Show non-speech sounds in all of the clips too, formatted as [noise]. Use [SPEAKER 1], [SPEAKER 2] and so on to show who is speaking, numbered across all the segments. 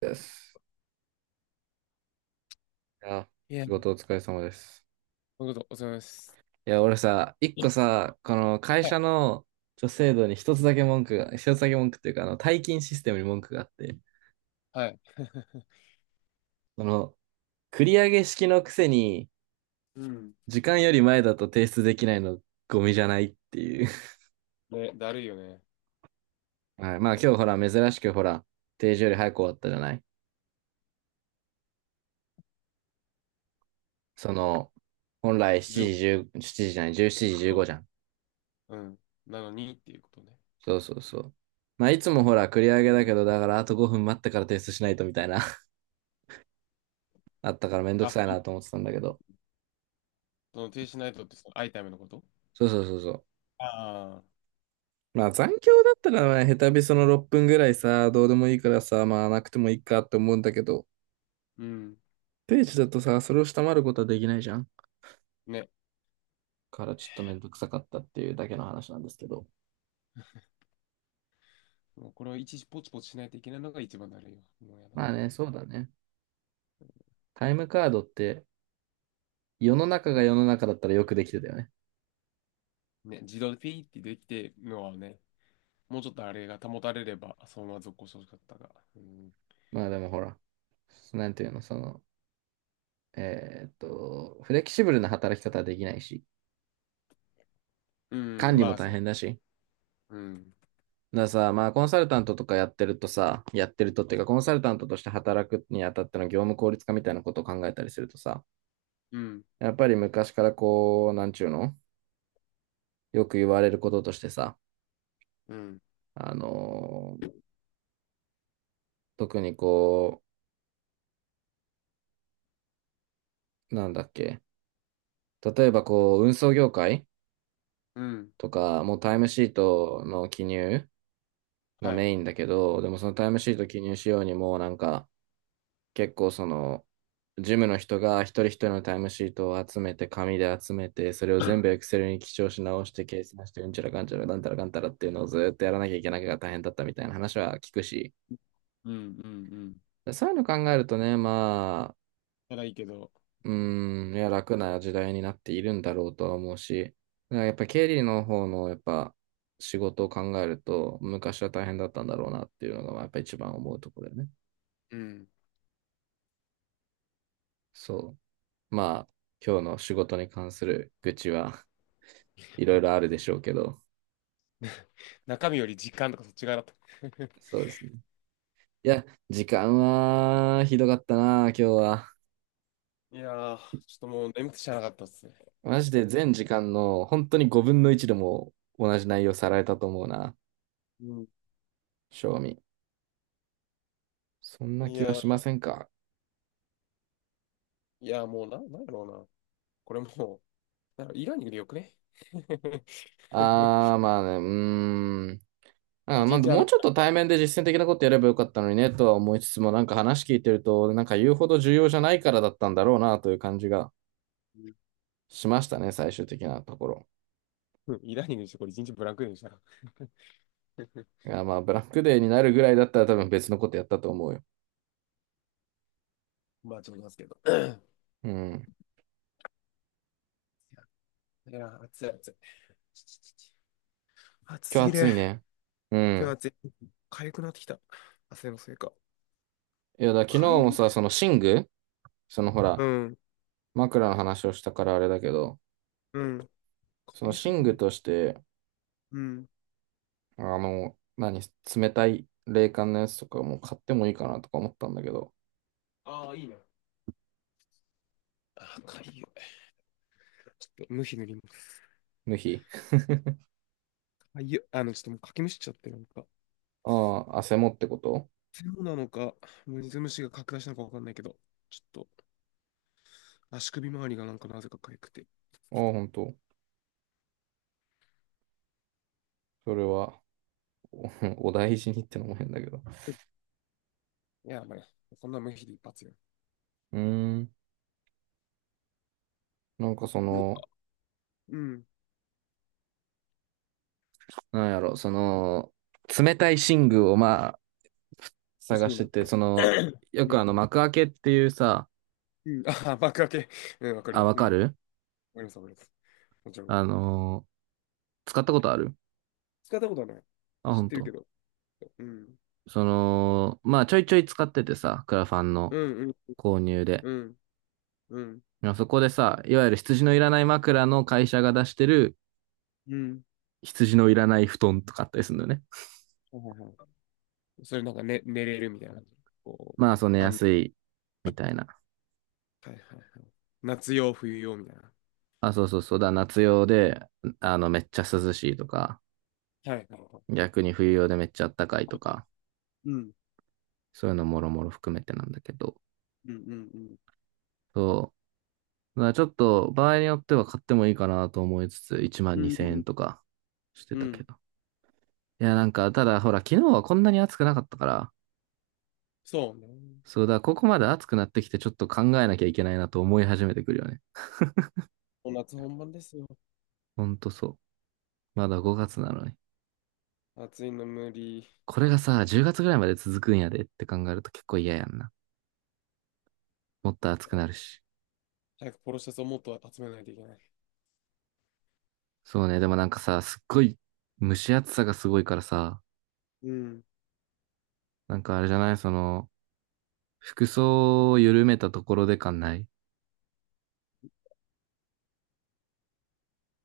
[SPEAKER 1] です。いや、
[SPEAKER 2] いや、
[SPEAKER 1] 仕事お疲れ様です。
[SPEAKER 2] そこと、お疲れ様です。
[SPEAKER 1] いや、俺さ、一個さ、この会
[SPEAKER 2] は
[SPEAKER 1] 社
[SPEAKER 2] い。
[SPEAKER 1] の制度に一つだけ文句っていうか、退勤システムに文句があって、
[SPEAKER 2] はい [laughs]
[SPEAKER 1] その、繰り上げ式のくせに、
[SPEAKER 2] うん。
[SPEAKER 1] 時間より前だと提出できないの、ゴミじゃないっていう。[laughs]
[SPEAKER 2] [laughs] ね、だるいよね。
[SPEAKER 1] はい、まあ今日ほら、珍しくほら、定時より早く終わったじゃない。その、本来
[SPEAKER 2] 15
[SPEAKER 1] 7時10、7時じじゃない、17時15じじゅうごじゃん。
[SPEAKER 2] 分。うん。なのにっていうことね。
[SPEAKER 1] そうそうそう。まあいつもほら、繰り上
[SPEAKER 2] う
[SPEAKER 1] げだけ
[SPEAKER 2] ん。
[SPEAKER 1] ど、だからあと5分待ってから提出しないとみたいな。あったからめんどく
[SPEAKER 2] あ、
[SPEAKER 1] さいなと思ってたんだけど。
[SPEAKER 2] その停止しないとってアイタイムのこと、
[SPEAKER 1] そうそうそうそう。
[SPEAKER 2] ああー。
[SPEAKER 1] まあ残響だったらね、下手びその6分ぐらいさ、どうでもいいからさ、まあなくてもいいかって思うんだけど、
[SPEAKER 2] うん。
[SPEAKER 1] 定時だとさ、それを下回ることはできないじゃん。
[SPEAKER 2] ね。
[SPEAKER 1] からちょっとめんどくさかったっていうだけの話なんですけど。
[SPEAKER 2] もうこれを一時ポチポチしないといけないのが一番だるいよ。もうやだ。
[SPEAKER 1] まあね、そうだね。タイムカードって、世の中が
[SPEAKER 2] ね、
[SPEAKER 1] 世の中だったらよくできてたよね。
[SPEAKER 2] ね、自動でピーってできてるのはね、もうちょっとあれが保たれれば、そのまま続行してほしかったが。うん。
[SPEAKER 1] まあでもほら、なんていうの、フレキシブルな働き方はできないし、
[SPEAKER 2] う
[SPEAKER 1] 管
[SPEAKER 2] ん、
[SPEAKER 1] 理
[SPEAKER 2] ま
[SPEAKER 1] も
[SPEAKER 2] あ
[SPEAKER 1] 大
[SPEAKER 2] そ
[SPEAKER 1] 変だし、
[SPEAKER 2] う。うん。
[SPEAKER 1] だからさ、まあ、コンサルタントとかやってるとさ、やってるとっていうか、コンサルタントとして働くにあたっての業務効率化みたいなことを考えたりするとさ、
[SPEAKER 2] うん。
[SPEAKER 1] やっぱり昔からこう、なんちゅうの、よく言われることとしてさ、
[SPEAKER 2] うん。
[SPEAKER 1] あのー特にこう、なんだっけ、例えばこう、運送業界
[SPEAKER 2] うん。
[SPEAKER 1] とか、もうタイムシートの記入が
[SPEAKER 2] はい。
[SPEAKER 1] メインだけど、でもそのタイムシート記入しようにもうなんか、結構その、ジムの人が一人一人のタイムシートを集めて、紙で集めて、それを全部エ
[SPEAKER 2] [laughs]
[SPEAKER 1] クセルに記帳し直して、計算して、うんちゃらかんちゃら、なんたらかんたらっていうのをずっとやらなきゃいけないが大変だったみたいな話は聞くし、
[SPEAKER 2] うんうんうん、
[SPEAKER 1] そういうの考えるとね、まあ、
[SPEAKER 2] ならいいけど、っ
[SPEAKER 1] う
[SPEAKER 2] ていうね。
[SPEAKER 1] ーん、いや、楽な時代になっているんだろうとは思うし、だからやっぱ経理の方のやっぱ仕事を考えると、昔は大変だったんだろうなっていうのが、まあやっぱ一番思うところだよね。
[SPEAKER 2] うん。
[SPEAKER 1] そう。まあ、今日の仕事に関する愚痴はいろいろあるでしょうけど、
[SPEAKER 2] [laughs] 中身より実感とかそっち側だった。[laughs]
[SPEAKER 1] そうですね。いや、時間はひどかったな、今日は。
[SPEAKER 2] いやー、ちょっともう眠くてしゃあなかったっすね。
[SPEAKER 1] マジで全時間の本当に5分の1でも同じ内容さられたと思うな、
[SPEAKER 2] うん。
[SPEAKER 1] 正味。そんな
[SPEAKER 2] い
[SPEAKER 1] 気
[SPEAKER 2] や
[SPEAKER 1] は
[SPEAKER 2] ー、
[SPEAKER 1] しませんか？
[SPEAKER 2] いやーもうなんやろうな。これもう、なんかイラーニングでよくね。[laughs]
[SPEAKER 1] あー、まあね、うーん。あー、ま
[SPEAKER 2] 一
[SPEAKER 1] あ、
[SPEAKER 2] 日
[SPEAKER 1] もうちょっと対面で実践的なことやればよかったのにね、とは思いつつも、なんか話聞いてると、なんか言うほど重要じゃないからだったんだろうな、という感じが
[SPEAKER 2] うん、
[SPEAKER 1] しましたね、最終的なところ。
[SPEAKER 2] イラーニングにしてこれ一日ブランクでしたら。[laughs]
[SPEAKER 1] いや、まあ、ブラックデーになるぐらいだったら多分別のことやったと思うよ。
[SPEAKER 2] まあちょっといますけど。[clears throat] いや
[SPEAKER 1] うん。
[SPEAKER 2] ー、いや暑い暑い。暑す
[SPEAKER 1] 今日
[SPEAKER 2] ぎ
[SPEAKER 1] 暑
[SPEAKER 2] る。
[SPEAKER 1] いね。う
[SPEAKER 2] 今日
[SPEAKER 1] ん。
[SPEAKER 2] 暑い。痒くなってきた。汗のせいか。
[SPEAKER 1] いや、昨日
[SPEAKER 2] 痒い
[SPEAKER 1] も
[SPEAKER 2] る、
[SPEAKER 1] さ、その寝具、そのほ
[SPEAKER 2] う
[SPEAKER 1] ら、
[SPEAKER 2] ん。
[SPEAKER 1] 枕の話をしたからあれだけど、
[SPEAKER 2] うん。
[SPEAKER 1] その
[SPEAKER 2] 痒す
[SPEAKER 1] 寝
[SPEAKER 2] ぎ
[SPEAKER 1] 具
[SPEAKER 2] る。
[SPEAKER 1] として、
[SPEAKER 2] うん。
[SPEAKER 1] 何、冷たい冷感のやつとかも買ってもいいかなとか思ったんだけど、
[SPEAKER 2] ああ、いいね。あ、かゆい。ちょっと、無比塗ります。
[SPEAKER 1] 無比。[laughs]
[SPEAKER 2] かゆい。ちょっともうかきむしっちゃって、なんか。
[SPEAKER 1] ああ、汗もってこと。
[SPEAKER 2] そうなのか、水虫が拡大したのかわかんないけど、ちょっと、足首周りがなんかなぜかかゆくて。
[SPEAKER 1] ああ、ほんと。それは、[laughs] お大事にってのも変だけど。
[SPEAKER 2] うん、いや、まあね、そんな無比で一発よ。
[SPEAKER 1] うーん。なんかそ
[SPEAKER 2] うん、
[SPEAKER 1] の、
[SPEAKER 2] うん、
[SPEAKER 1] なんやろ、冷たい寝具をまあ、
[SPEAKER 2] 欲
[SPEAKER 1] 探
[SPEAKER 2] しい
[SPEAKER 1] し
[SPEAKER 2] な
[SPEAKER 1] て
[SPEAKER 2] っ
[SPEAKER 1] て、
[SPEAKER 2] て。[coughs]
[SPEAKER 1] よ
[SPEAKER 2] う
[SPEAKER 1] く
[SPEAKER 2] ん、
[SPEAKER 1] 幕開けっていうさ、
[SPEAKER 2] うん、ああ、爆開け。うん、わかる
[SPEAKER 1] あ、
[SPEAKER 2] よ。
[SPEAKER 1] わ
[SPEAKER 2] う
[SPEAKER 1] か
[SPEAKER 2] ん、わか
[SPEAKER 1] る。
[SPEAKER 2] ります、わかります。もちろん。
[SPEAKER 1] あのー使ったことある？
[SPEAKER 2] 使ったことはない。
[SPEAKER 1] あ、
[SPEAKER 2] 知っ
[SPEAKER 1] 本
[SPEAKER 2] てる
[SPEAKER 1] 当。
[SPEAKER 2] けど。うん、
[SPEAKER 1] まあちょいちょい使っててさ、クラファンの
[SPEAKER 2] うん、うん、
[SPEAKER 1] 購入で。
[SPEAKER 2] うん、うん、
[SPEAKER 1] まあそこでさ、いわゆる羊のいらない枕の会社が出してる
[SPEAKER 2] うん。
[SPEAKER 1] 羊のいらない布団とかあったりするんだよね。
[SPEAKER 2] はいはいはい、それなんか、ね、寝れるみたいな。こう、
[SPEAKER 1] まあそう、寝やすいみたいな。
[SPEAKER 2] はいはいはい。夏用、冬用みたいな。
[SPEAKER 1] あ、そうそうそうだ、夏用で、めっちゃ涼しいとか、
[SPEAKER 2] はいはいはい。
[SPEAKER 1] 逆に冬用でめっちゃ暖かいとか、
[SPEAKER 2] うん。
[SPEAKER 1] そういうのもろもろ含めてなんだけど、
[SPEAKER 2] うんうん
[SPEAKER 1] そう。だからちょっと場合によっては買ってもいいかなと思いつつ、1万
[SPEAKER 2] うん。う
[SPEAKER 1] 2000
[SPEAKER 2] んう
[SPEAKER 1] 円
[SPEAKER 2] ん。
[SPEAKER 1] とかして
[SPEAKER 2] う
[SPEAKER 1] たけ
[SPEAKER 2] ん。
[SPEAKER 1] ど。いや、なんか、ただ、ほら、昨日はこんなに暑くなかったから、
[SPEAKER 2] そうね。も
[SPEAKER 1] そうだ、ここまで暑くなってきて、ちょっと考えなきゃいけないなと思い始めてくるよね。
[SPEAKER 2] う夏本番ですよ。
[SPEAKER 1] ほんとそう。まだ5月なのに。
[SPEAKER 2] 暑いの無理。
[SPEAKER 1] これがさ、10月ぐらいまで続くんやでって考えると結構嫌やんな。もっと暑くなるし。
[SPEAKER 2] 早くポロシャツをもっと集めないといけない。
[SPEAKER 1] そうね、でもなんかさ、すっごい、蒸し暑さがすごいからさ、
[SPEAKER 2] うん。
[SPEAKER 1] なんかあれじゃない、服装を緩めたところで感ない。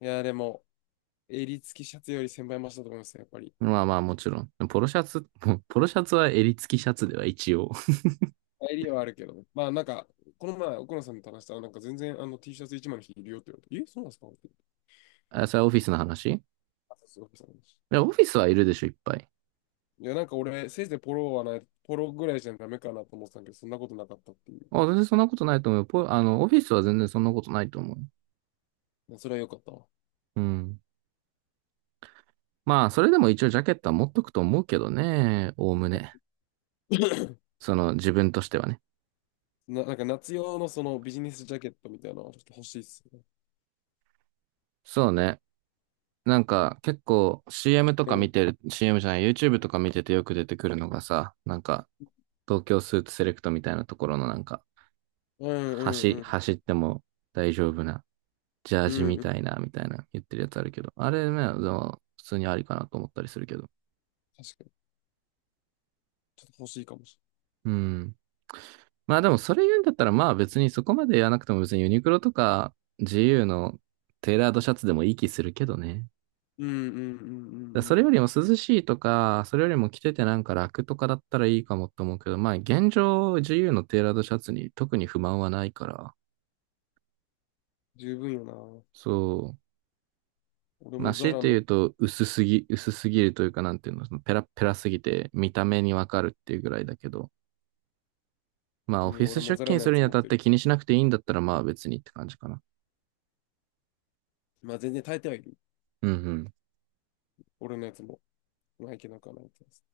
[SPEAKER 2] いや、でも、襟付きシャツより先輩0 0倍だと思いますよ、やっぱり。
[SPEAKER 1] まあまあもちろん。ポロシャツ、もうポロシャツは襟付きシャツでは一応。
[SPEAKER 2] 襟はあるけど。まあ、なんか、この前、奥野さんと話したら、なんか全然あの T シャツ一枚の日いるよって言われて、え、そうなんですかって。
[SPEAKER 1] [laughs] あ、それはオフィスの話？い
[SPEAKER 2] あ、そうそうそう。
[SPEAKER 1] や、オフィスはいるでしょ、いっぱい。
[SPEAKER 2] いや、なんか俺、せいぜいポロはない、ポロぐらいじゃダメかなと思ってたんだけど、そんなことなかったっていう。
[SPEAKER 1] あ、全然そんなことないと思うよ。ポあの、オフィスは全然そんなことないと思う。
[SPEAKER 2] それは良かったわ。
[SPEAKER 1] うん。まあ、それでも一応ジャケットは持っとくと思うけどね。おおむね。
[SPEAKER 2] [laughs] [clears throat]
[SPEAKER 1] 自分としてはね。
[SPEAKER 2] なんか夏用のそのビジネスジャケットみたいなのはちょっと欲しいっすね。
[SPEAKER 1] そうね。なんか、結構 CM とか
[SPEAKER 2] うん。
[SPEAKER 1] 見てる、CM じゃない、YouTube とか見ててよく出てくるのがさ、なんか、東京スーツセレクトみたいなところのなんか、
[SPEAKER 2] うんうんうん。
[SPEAKER 1] 走っても大丈夫な、ジャー
[SPEAKER 2] う
[SPEAKER 1] ジみ
[SPEAKER 2] んうん。
[SPEAKER 1] たいな、言ってるやつあるけど、あれね、でも普通にありかなと思ったりするけど。
[SPEAKER 2] 確かに。ちょっと欲しいかもし
[SPEAKER 1] うん。まあでもそれ言うんだったらまあ別にそこまでやらなくても別にユニクロとか GU のテーラードシャツでもいい気するけどね。
[SPEAKER 2] れない。うんうんうんうんう
[SPEAKER 1] それよ
[SPEAKER 2] ん。
[SPEAKER 1] りも涼しいとか、それよりも着ててなんか楽とかだったらいいかもって思うけど、まあ現状 GU のテーラードシャツに特に不満はないから、
[SPEAKER 2] 十分よな。
[SPEAKER 1] そう。
[SPEAKER 2] 俺
[SPEAKER 1] ま
[SPEAKER 2] も
[SPEAKER 1] あ
[SPEAKER 2] ザ
[SPEAKER 1] 強い
[SPEAKER 2] ラ
[SPEAKER 1] て
[SPEAKER 2] の、
[SPEAKER 1] 言うと薄すぎるというかなんていうの、そのペラッペラすぎて見た目にわかるっていうぐらいだけど、まあオ
[SPEAKER 2] う
[SPEAKER 1] フ
[SPEAKER 2] ん、
[SPEAKER 1] ィス
[SPEAKER 2] 俺も
[SPEAKER 1] 出
[SPEAKER 2] ザラ
[SPEAKER 1] 勤
[SPEAKER 2] の
[SPEAKER 1] す
[SPEAKER 2] や
[SPEAKER 1] る
[SPEAKER 2] つ
[SPEAKER 1] にあ
[SPEAKER 2] 持っ
[SPEAKER 1] たっ
[SPEAKER 2] て
[SPEAKER 1] て
[SPEAKER 2] る。
[SPEAKER 1] 気にしなくていいんだったらまあ別にって感じかな。
[SPEAKER 2] まあ全然耐えてはいる。
[SPEAKER 1] うんうん。
[SPEAKER 2] 俺のやつも。まあいけなくはないってやつ。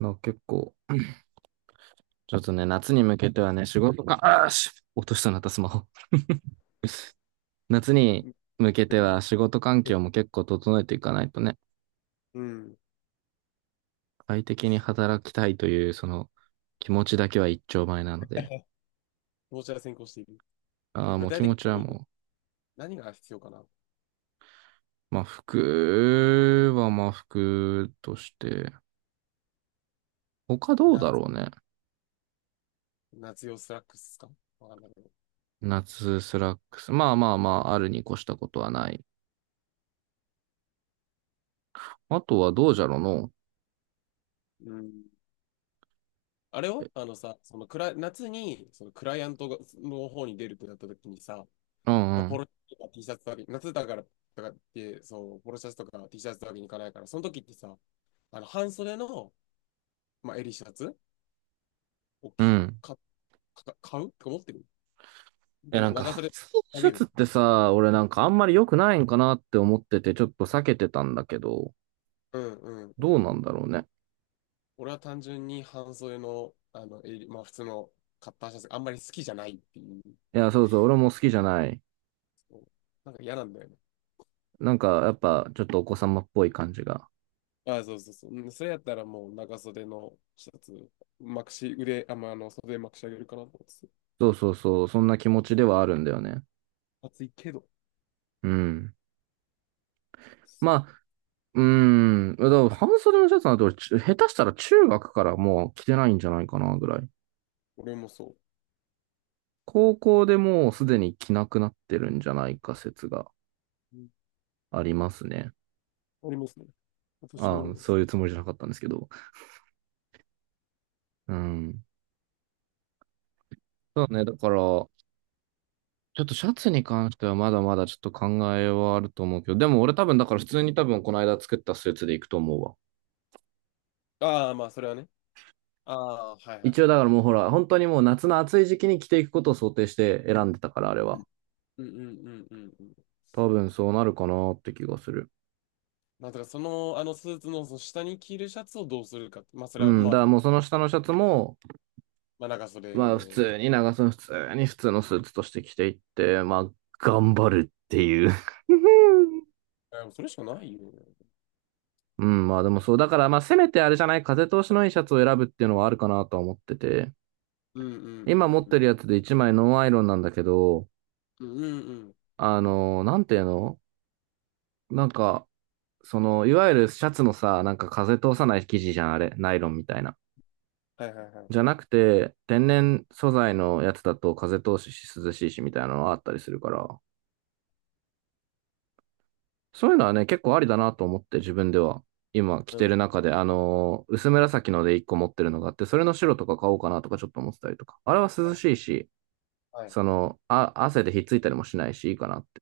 [SPEAKER 1] の結構、ちょっとね、夏に向けてはね、仕事か、あーし、落としたなったスマホ。[laughs] 夏に
[SPEAKER 2] うん、
[SPEAKER 1] 向けて
[SPEAKER 2] あ、
[SPEAKER 1] は仕事環境も結構整えていかないとね、
[SPEAKER 2] うん。
[SPEAKER 1] 快適に働きたいという、その気持ちだけは一丁前なので、
[SPEAKER 2] どちら先行している。
[SPEAKER 1] ああ、
[SPEAKER 2] 具
[SPEAKER 1] もう
[SPEAKER 2] 体
[SPEAKER 1] 気
[SPEAKER 2] 的
[SPEAKER 1] 持ちは
[SPEAKER 2] に
[SPEAKER 1] も
[SPEAKER 2] 何何が必要かな。
[SPEAKER 1] う、まあ服はまあ服として、他どう
[SPEAKER 2] 夏、
[SPEAKER 1] だろうね。
[SPEAKER 2] 夏用スラックスかわかんないけど。
[SPEAKER 1] 夏スラックス。まあまあまあ、あるに越したことはない。あとはどうじゃろうの。
[SPEAKER 2] うん。あれ
[SPEAKER 1] え
[SPEAKER 2] をあのさ、そのクラ、夏にそのクライアントがの方に出るってなった時にさ、
[SPEAKER 1] うん
[SPEAKER 2] まあ、
[SPEAKER 1] う
[SPEAKER 2] ポ
[SPEAKER 1] ん。
[SPEAKER 2] ロシャツとか T シャツだけ、夏だからとかって、そう、ポロシャツとか T シャツだけに行かないから、その時ってさ、あの半袖の、まあ、襟シャツを
[SPEAKER 1] う
[SPEAKER 2] き
[SPEAKER 1] ん。
[SPEAKER 2] か、か買うとて思ってる。で
[SPEAKER 1] え、な
[SPEAKER 2] も
[SPEAKER 1] ん
[SPEAKER 2] 長
[SPEAKER 1] か、
[SPEAKER 2] 袖あ
[SPEAKER 1] シ
[SPEAKER 2] げ
[SPEAKER 1] ャツ
[SPEAKER 2] る。
[SPEAKER 1] ってさ、俺なんかあんまり良くないんかなって思ってて、ちょっと避けてたんだけど、
[SPEAKER 2] うんうんう
[SPEAKER 1] どう
[SPEAKER 2] ん。
[SPEAKER 1] なんだろうね。
[SPEAKER 2] 俺は単純に半袖の、あの襟、まあ、普通のカッターシャツがあんまり好きじゃないっていう、
[SPEAKER 1] いや、そうそう、俺も好きじゃない。
[SPEAKER 2] そう、なんか嫌なんだよね。
[SPEAKER 1] なんか、やっぱ、ちょっとお子様っぽい感じが。
[SPEAKER 2] あ、そうそうそう。うん、それやったらもう長袖のシャツ、まくし、腕、あ、まあ、袖まくし上げるかなと思ってて。
[SPEAKER 1] そうそうそう、そんな気持ちではあるんだよね。
[SPEAKER 2] 暑いけど。
[SPEAKER 1] うん。
[SPEAKER 2] そう。
[SPEAKER 1] まあ、うーん。だから半袖のシャツなんて俺、ち下手したら中学からもう着てないんじゃないかなぐらい。
[SPEAKER 2] 俺もそう。
[SPEAKER 1] 高校でもうすでに着なくなってるんじゃないか説が
[SPEAKER 2] うん、
[SPEAKER 1] ありますね。
[SPEAKER 2] ありますね。私もあり
[SPEAKER 1] ああ、
[SPEAKER 2] ま
[SPEAKER 1] そ
[SPEAKER 2] す。
[SPEAKER 1] ういうつもりじゃなかったんですけど。うん。そうね、だから、ちょっとシャツに関してはまだまだちょっと考えはあると思うけど、でも俺多分だから普通に多分この間作ったスーツで行くと思うわ。
[SPEAKER 2] ああ、まあ、それはね。ああ、はいはい
[SPEAKER 1] 一応
[SPEAKER 2] はい。
[SPEAKER 1] だからもうほら、本当にもう夏の暑い時期に着ていくことを想定して選んでたから、あれは。
[SPEAKER 2] うんうんうんうんうん。
[SPEAKER 1] 多分そうなるかなって気がする。
[SPEAKER 2] まあ、だからその、あのスーツの、その下に着るシャツをどうするかって。まあ、そ
[SPEAKER 1] う
[SPEAKER 2] れは、
[SPEAKER 1] ん、
[SPEAKER 2] ま
[SPEAKER 1] だから
[SPEAKER 2] あ、
[SPEAKER 1] もうその下のシャツも、
[SPEAKER 2] まあ、長
[SPEAKER 1] まあ普
[SPEAKER 2] 袖。
[SPEAKER 1] 通に長袖、普通に普通のスーツとして着ていって、まあ頑張るっていう。 [laughs]
[SPEAKER 2] あ、それしかないよね。
[SPEAKER 1] うん、まあでもそう、だからまあせめてあれじゃない、風通しのいいシャツを選ぶっていうのはあるかなとは思ってて。
[SPEAKER 2] うんう
[SPEAKER 1] 今
[SPEAKER 2] ん
[SPEAKER 1] 持っ
[SPEAKER 2] うん
[SPEAKER 1] て
[SPEAKER 2] う
[SPEAKER 1] る
[SPEAKER 2] ん。
[SPEAKER 1] やつで一枚ノンアイロンなんだけど、
[SPEAKER 2] うんうんうん。
[SPEAKER 1] なんていうの、なんか、その、いわゆるシャツのさ、なんか風通さない生地じゃん、あれ。ナイロンみたいな。
[SPEAKER 2] はいはいはい。
[SPEAKER 1] じゃなくて、天然素材のやつだと風通しし涼しいしみたいなのがあったりするから、そういうのはね、結構ありだなと思って自分では。今着
[SPEAKER 2] う
[SPEAKER 1] てる
[SPEAKER 2] ん。
[SPEAKER 1] 中で、薄紫ので一個持ってるのがあって、それの白とか買おうかなとかちょっと思ってたりとか。あれは
[SPEAKER 2] は
[SPEAKER 1] 涼
[SPEAKER 2] い
[SPEAKER 1] しいし、
[SPEAKER 2] はい。
[SPEAKER 1] その、あ、汗でひっついたりもしないし、いいかなって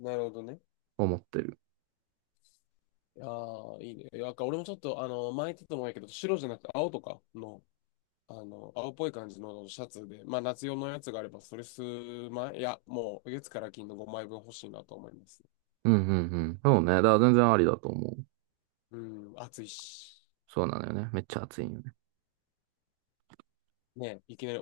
[SPEAKER 2] なるほどね。
[SPEAKER 1] 思ってる。
[SPEAKER 2] いやー、いいね。なんか俺もちょっと、前言ってたと思うんやけど、白じゃなくて青とかの、青っぽい感じのシャツで、まあ夏用のやつがあれば、それ数枚、いや、もう月から金の5枚分欲しいなと思います。
[SPEAKER 1] うんうんうん。そうね。だから全然ありだと思う。
[SPEAKER 2] うん、暑いし。
[SPEAKER 1] そうなのよね。めっちゃ暑いんよね。
[SPEAKER 2] ね、いきなり